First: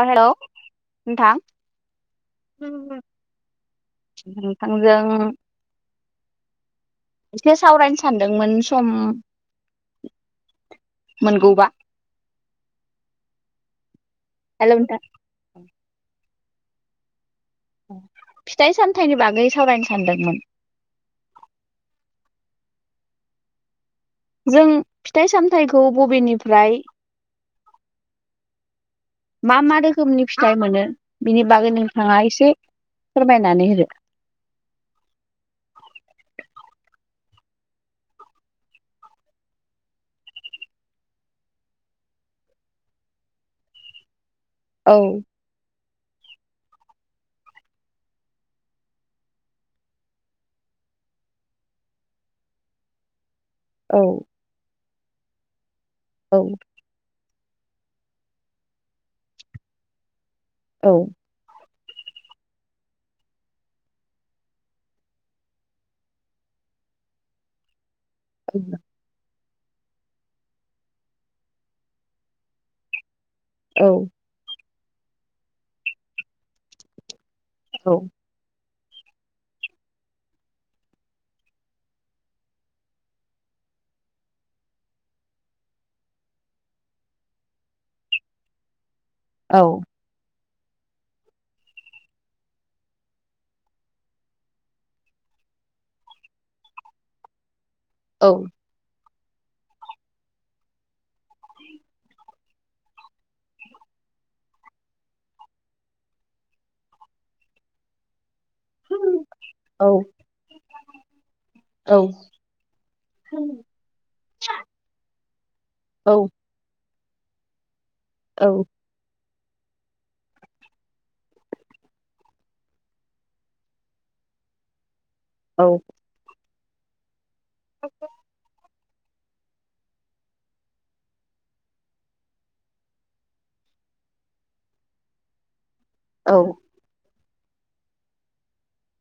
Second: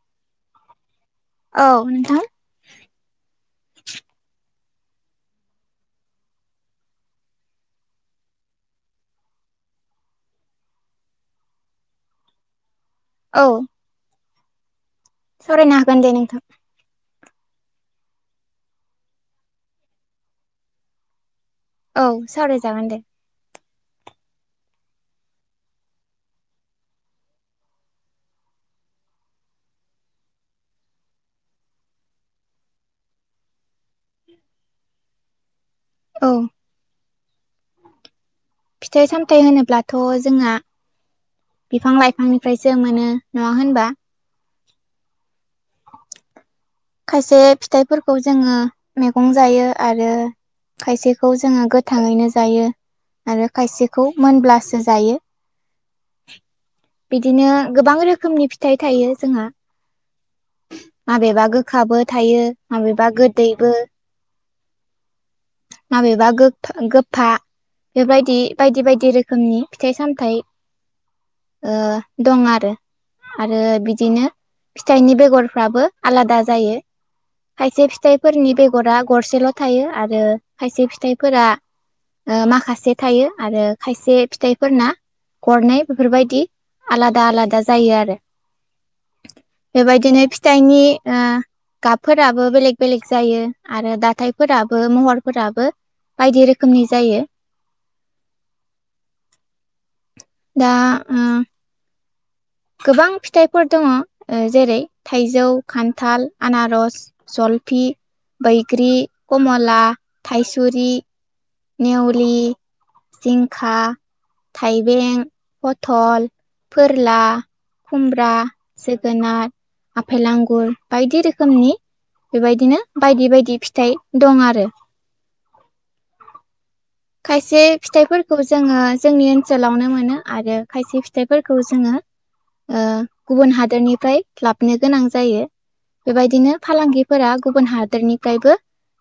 अ hello नोंथां। औ नोंथां नोंथांजों एसे सावरायनो सानदोंमोन सम मोनगौबा औ। हेलौ नोंथां। सावरायनो हागोन दे नोंथां। फिथाइ सामथायाइनि बागै सावरायनो सानदोंमोन। औ सावरायजागोन दे। जों फिथाइ सामथायखौ बबेनिफ्राय मा मा रोखोमनि फिथाइ मोनो बिनि बागै नोंथाङा एसे फोरमायनानै होदो औ। फिथाइ सामथाय होनोब्लाथ जोंहा बिफां लाइफांनिफ्रायसो मोनो नङा होनबा औ। खायसे फिथाइफोरखौ जोंङो मैगं जायो आरो खायसेखौ जोंङो गोथांङैनो जायो। आरो औ खायसेखौ मोनब्लासो जायो औ। बिदिनो गोबां रोखोमनि फिथाइ थायो जोंहा औ माबेबा गो खाबो थायो माबेबा गोदैबो माबेबा गोफा बेफोरबायदि बायदि बायदि रोखोम। रोखोमनि फिथाइ सामथाइ ओ दं आरो आरो औ बिदिनो फिथाइनि बेगरफ्राबो आलादा जायो। खायसे औ फिथाइफोरनि बेगरा गरसेल थायो आरो खायसे फिथाइफोरा माखासे थायो आरो खायसे फिथाइफोरना गरनाय बेफोरबायदि आलादा आलादा जायो आरो बेबायदिनो फिथाइनि ओ गाबफोराबो बेलेग बेलेग जायो आरो दााथायफोराबो महरफोराबो बायदि रोखोमनि जायो। औ। दा ओ गोबां फिथाइफोर दङ जेरै थाइजौ खान्थाल आनारस जल - फि बैग्रि कमला थाइसुरि औ नेवलि जिंखा थाइबें औ पथल फोरला खुमब्रा जोगोनार आफेल आंगुर बायदि रोखोमनि बेबायदिनो बायदि बायदि फिथाइ दं आरो औ खायसे फिथाइफोरखौ जोङो जोंनि ओनसोलावनो मोनो आरो खायसे फिथाइफोरखौ जोङो ओ गुबुन हादरनिफ्राय लाबोनो गोनां जायो औ बेबायदिनो फालांगि फोरा गुबुन हादोरनिफ्रायबो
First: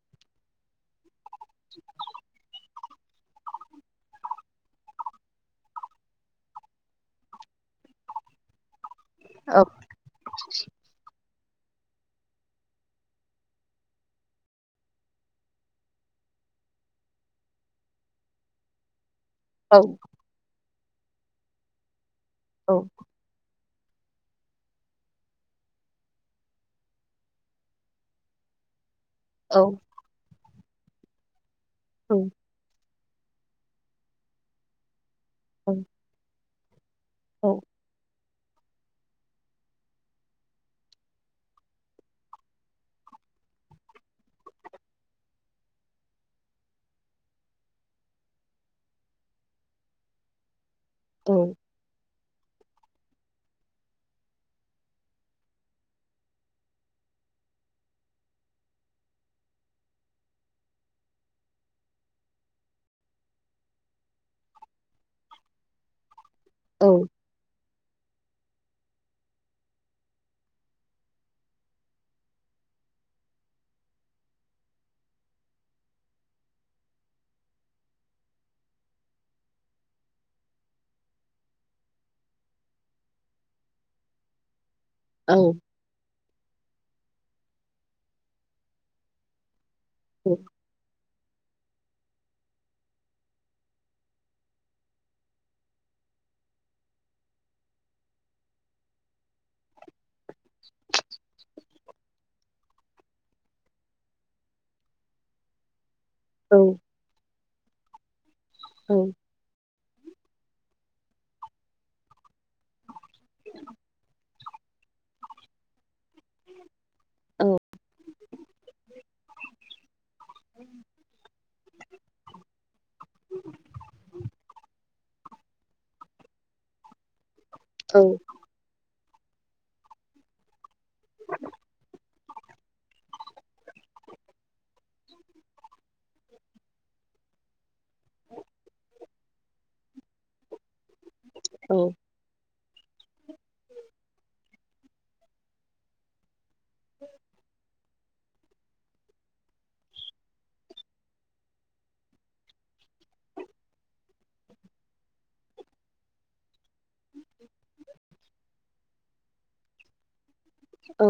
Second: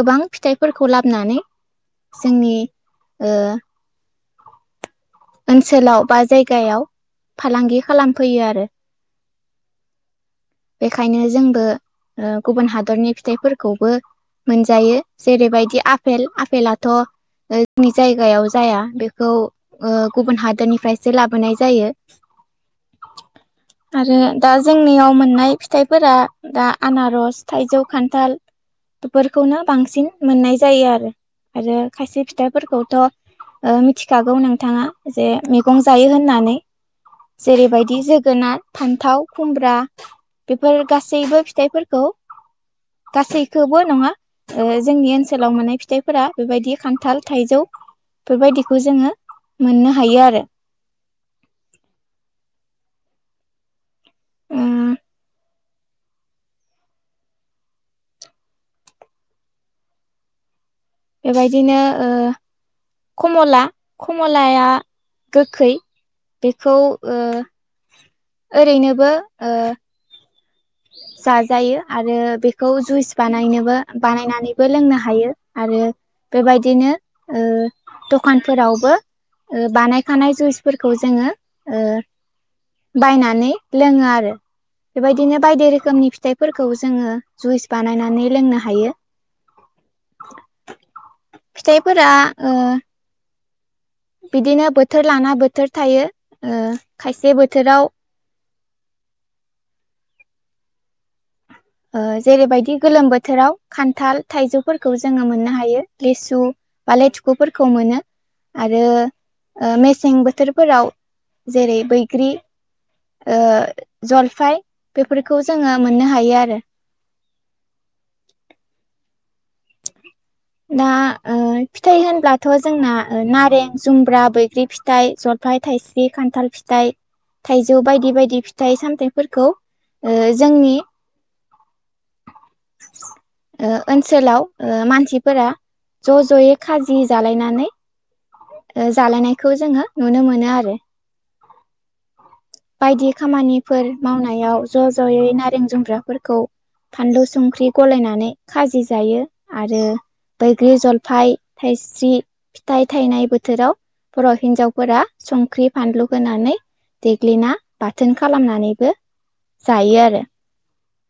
गोबां फिथाइफोरखौ लाबोनानै जोंनि ओ ओनसोलाव बा जायगायाव फालांगि खालामफैयो आरो। औ बेखायनो जों ओ ओ गुबुन हादरनि फिथाइफोरखौबो मोनजायो जेरैबायदि आफेल आ पेलाथ' जोंनि जायगायाव जाया बेखौ गुबुन हादोरनि फ्रायसो लाबोनाय जायो। औ आरो दा जोंनियाव मोननाय फिथाइफोरा दा आनारस, थाइजौ, खान्थाल बेफोरखौनो बांसिन मोननाय जायो आरो आरो खायसे फिथाइफोरखौथ' मिथिखागौ नोंथाङा जे मैगं जायो होननानै। औ जेरैबायदि जो गोनार, फान्थाव, खुमब्रा बेफोर गासैबो फिथाइफोरखौ गासैखौबो नङा जोंनि ओनसोलाव माने फिथाइ फोरा बेबायदि खान्थाल थाइजौ बेबायदिखौ जोङो मोननो हायो आरो। औ उम बेबायदिनो ओ कमला कमलाया गोखै बेखौ औ ओ ओरैनोबो ओ [inaudible] जाजायो आरो बेखौ जुइस बानायनोबो बानायनानैबो लोंनो हायो आरो बेबायदिनो ओ दखानफोरावबो ओ बानायखानाय जुइसफोरखौ जोङो ओ बायनानै लोङो आरो बेबाय औ दि रोखोमनि फिथाइफोरखौ जोङो जुइस बानायनानै लोंनो हायो। फिथाइफोरा ओ बिदिनो बोथोर लाना बोथोर थायो ओ खायसे बोथोराव [inaudible] ओ जेरैबायदि गोलोम बोथोराव खान्थाल, थाइजौफोरखौ जोङो मोननो हायो लेसु औ बा लेथुखुफोरखौ मोनो आरो औ ओ मे सें बोथोरफोराव जेरै बैग्रि ओ जलफाय बेफोरखौ जोङो मोन नो हायो आरो। औ दा ओ फिथाइ होनब्लाथ' जोंना नारें जुमब्रा, बै ग्रि फिथाइ, जलफाइ, थाइस्रि, खान्थाल फिथाइ, थाइजौ औ बायदि बायदि फिथाइ सामथायाइ फोरखौ ओ जोंनि [inaudible] ओ ओनसोलाव ओ मानसि फोरा ज' ज'यै खाजि जालायनानै ओ जालायनायखौ जोङो नुनो मोनो आरो। औ बायदि खामानिफोर मावनायाव ज' ज'यै नारें जुमब्राफोरखौ फानलु संख्रि गलायनानै खाजि जायो आरो बैग्रि, जलफाय, थाइस्रि फिथाइ थायनाय बोथोराव बर' हिनजावफोरा संख्रि फानलु होनानै देग्लिना बाथोन खालामनानैबो जायो आरो। औ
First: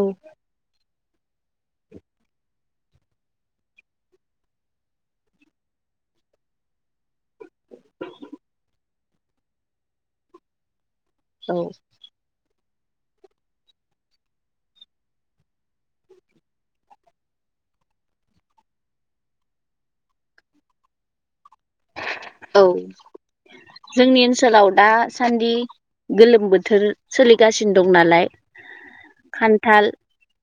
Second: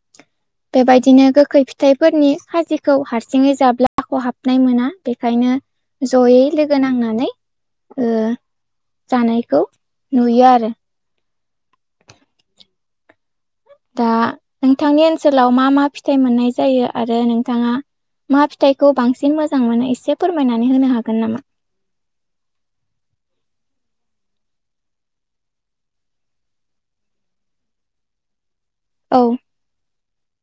बेबायदिनो गोखै फिथाइफोरनि खाजि खौ हारसिङै जाब्ला खहाबनाय मोना बेखायनो जयै लोगो नांनानै ओ जानायखौ नुयो आरो। औ। दा नोंथांनि ओनसोलाव मा मा फिथाइ मोननाय जायो आरो नोंथाङा मा फिथाइखौ बांसिन मोजां मोनो एसे फोरमायनानै होनो हागोन नामा? औ। जोंनि ओनसोलाव दासान्दि गोलोम बोथोर सो--लिगासिनो दं नालाय औ खान्थाल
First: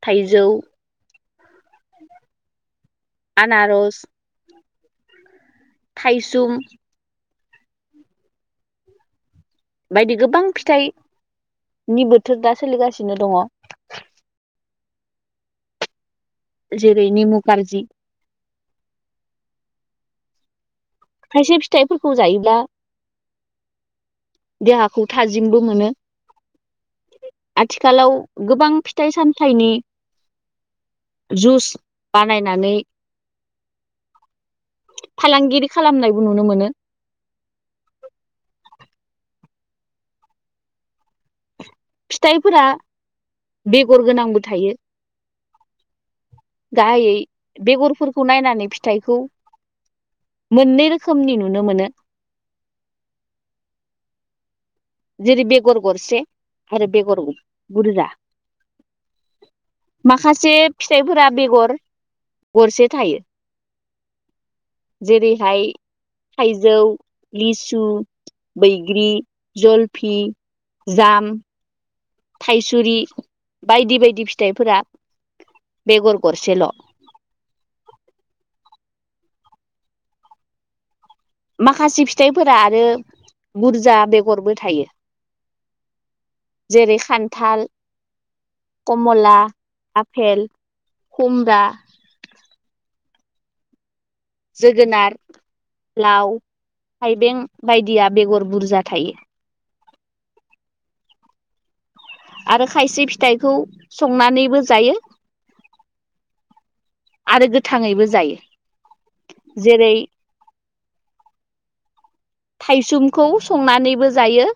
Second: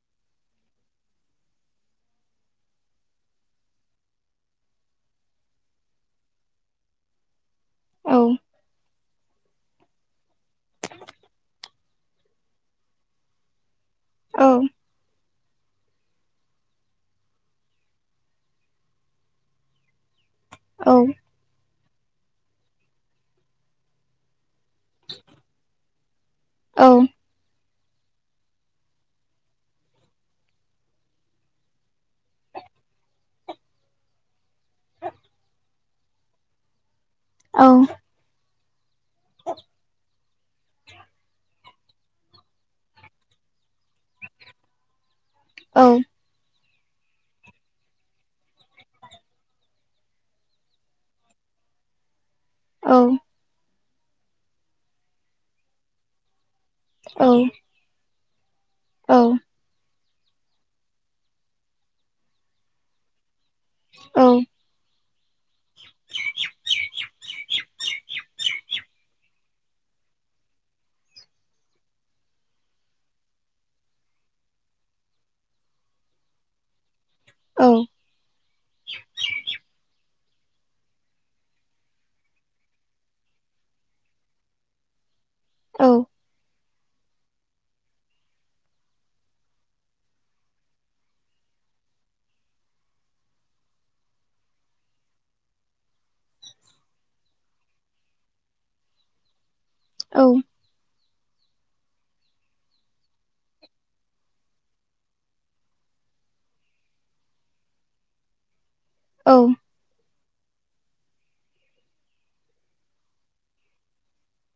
थाइजौ आनारस थाइसुम औ। बायदि गोबां फिथाइनि बोथोर दा सोलिगासिनो दङ। औ। जेरै निमुखार्जि औ खासे फिथ थाइफोरखौ जायोब्ला देहाखौ थाजिमबो मोनो। औ। आथिखालाव गोबां फिथाइ सामथाइनि जुस बानायनानै फालांगिरि खालामनायबो नुनो मोनो। औ। फिथाइफोरा बेगर गोनांबो थायो। औ। गाहायै बेगरफोरखौ नायनानै फिथाइखौ मोननै रोखोमनि नुनो मोनो। औ जेरै बेगर गरसे आरो बेगर बुरजा। औ। माखासे फिथाइफोरा बेगर गरसे थायो। औ। जेरैहाय थाइजौ लिसु बैग ग्रि जलफि जाम। थाइसुरि बायदि बायदि फिथाइफोरा बेगर गसेल'। औ [inaudible] माखासे फिथाइफोरा आरो बुरजा बेगरबो थायो। औ। जेरै खान्थाल। कमला आफेल खमरा। जोगोनार लाव। थाइबें बायदिया बेगर बुरजा थायो। औ। आरो खायसे फिथाइखौ संनानैबो जायो। आरो गोथाङैबो जायो जेरै थाइसुमखौ संनानैबो जायो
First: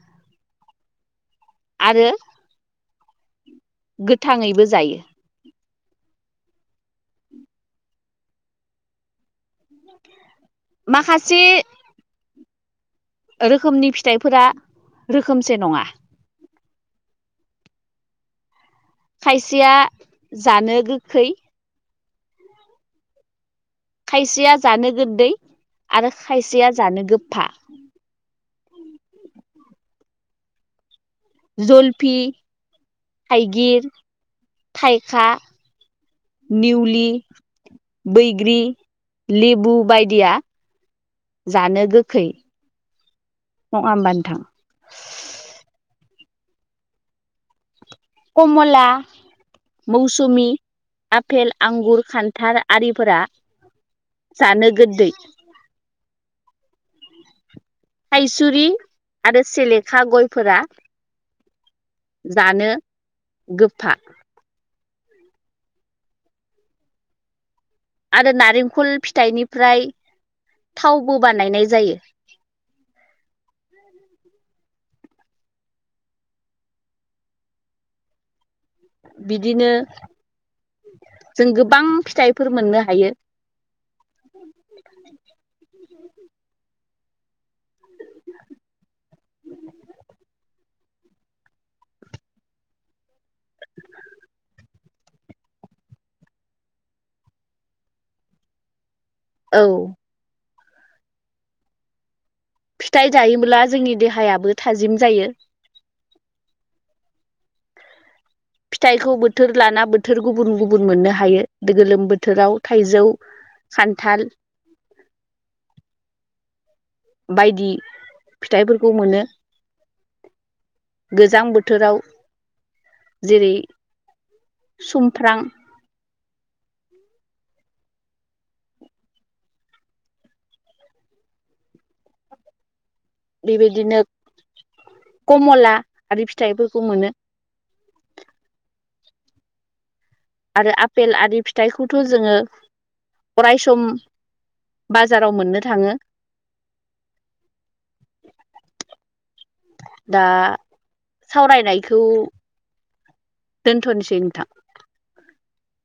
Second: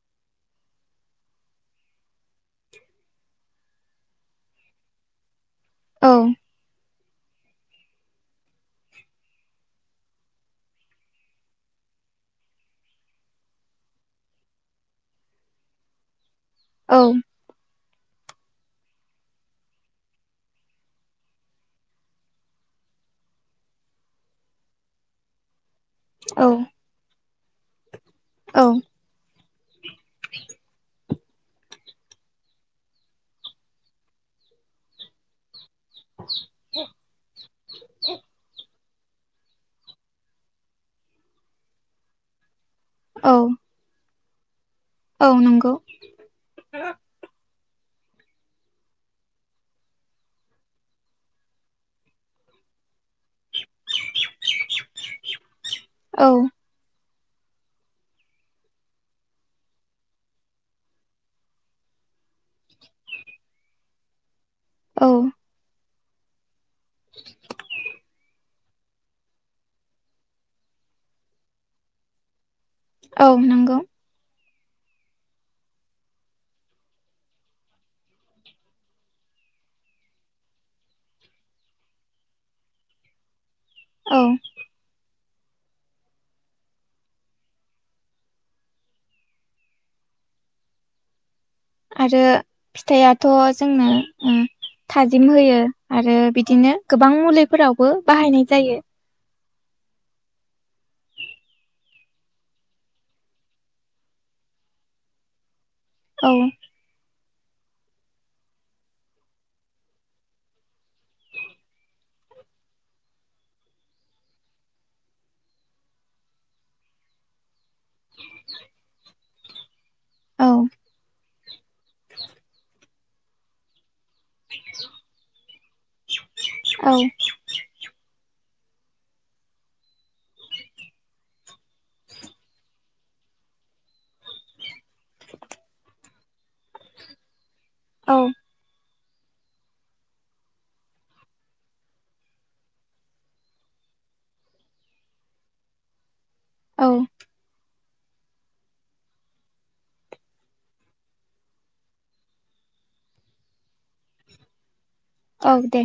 आरो [inaudible] गोथाङैबो जायो। औ। माखासे रोखोमनि फिथाइफोरा रोखोमसे नङा। औ। खायसेया जानो गोखै। खायसेया जानो गोददै आरो औ खायसेया जानो गोफफा। औ जलफि थाइगिर थाइखा निउलि बैग्रि लेबु बायदिया जानो गोखै औ नङा होमबा नोंथां? औ नंगौ कमला मौसुमि आफपेल आंगुर खान्थाल आरिफोरा जानो गोदै। औ थाइजुरि आरो सेलेखा गयफोरा जानो गोफा औ आरो नारेंखल फिथाइनिफ्राय थावबो बानायनाय जायो। औ नंगौ। बिदिनो जों गोबां फिथाइफोर मोननो हायो। [inaudible] औ आरो फिथाइआथ' जोंना ओ थाजिम होयो आरो बिदिनो गोबां मुलिफोरावबो बाहायनाय जायो। औ फिथाइ जायोब्ला जोंनि देहायाबो थाजिम जायो। औ फिथाइखौ बोथोर लाना बोथोर गुबुन गुबुन मोननो हायो गोलोम बोथोराव थाइजौ खान्थाल बायदि फिथाइफोरखौ मोनो। औ गोजां बोथोराव जेरै सुमफ्र्रां औ बेबायदिनो कमला आरि फिथाइफोरखौ मोनो औ आरो आफेल आरि फिथाइखौथ' जोङो अराय सम बाजाराव मोननो थाङो। औ [inaudible] दा सावरायनायखौ दोनथ'नोसै नोंथां? औ दे।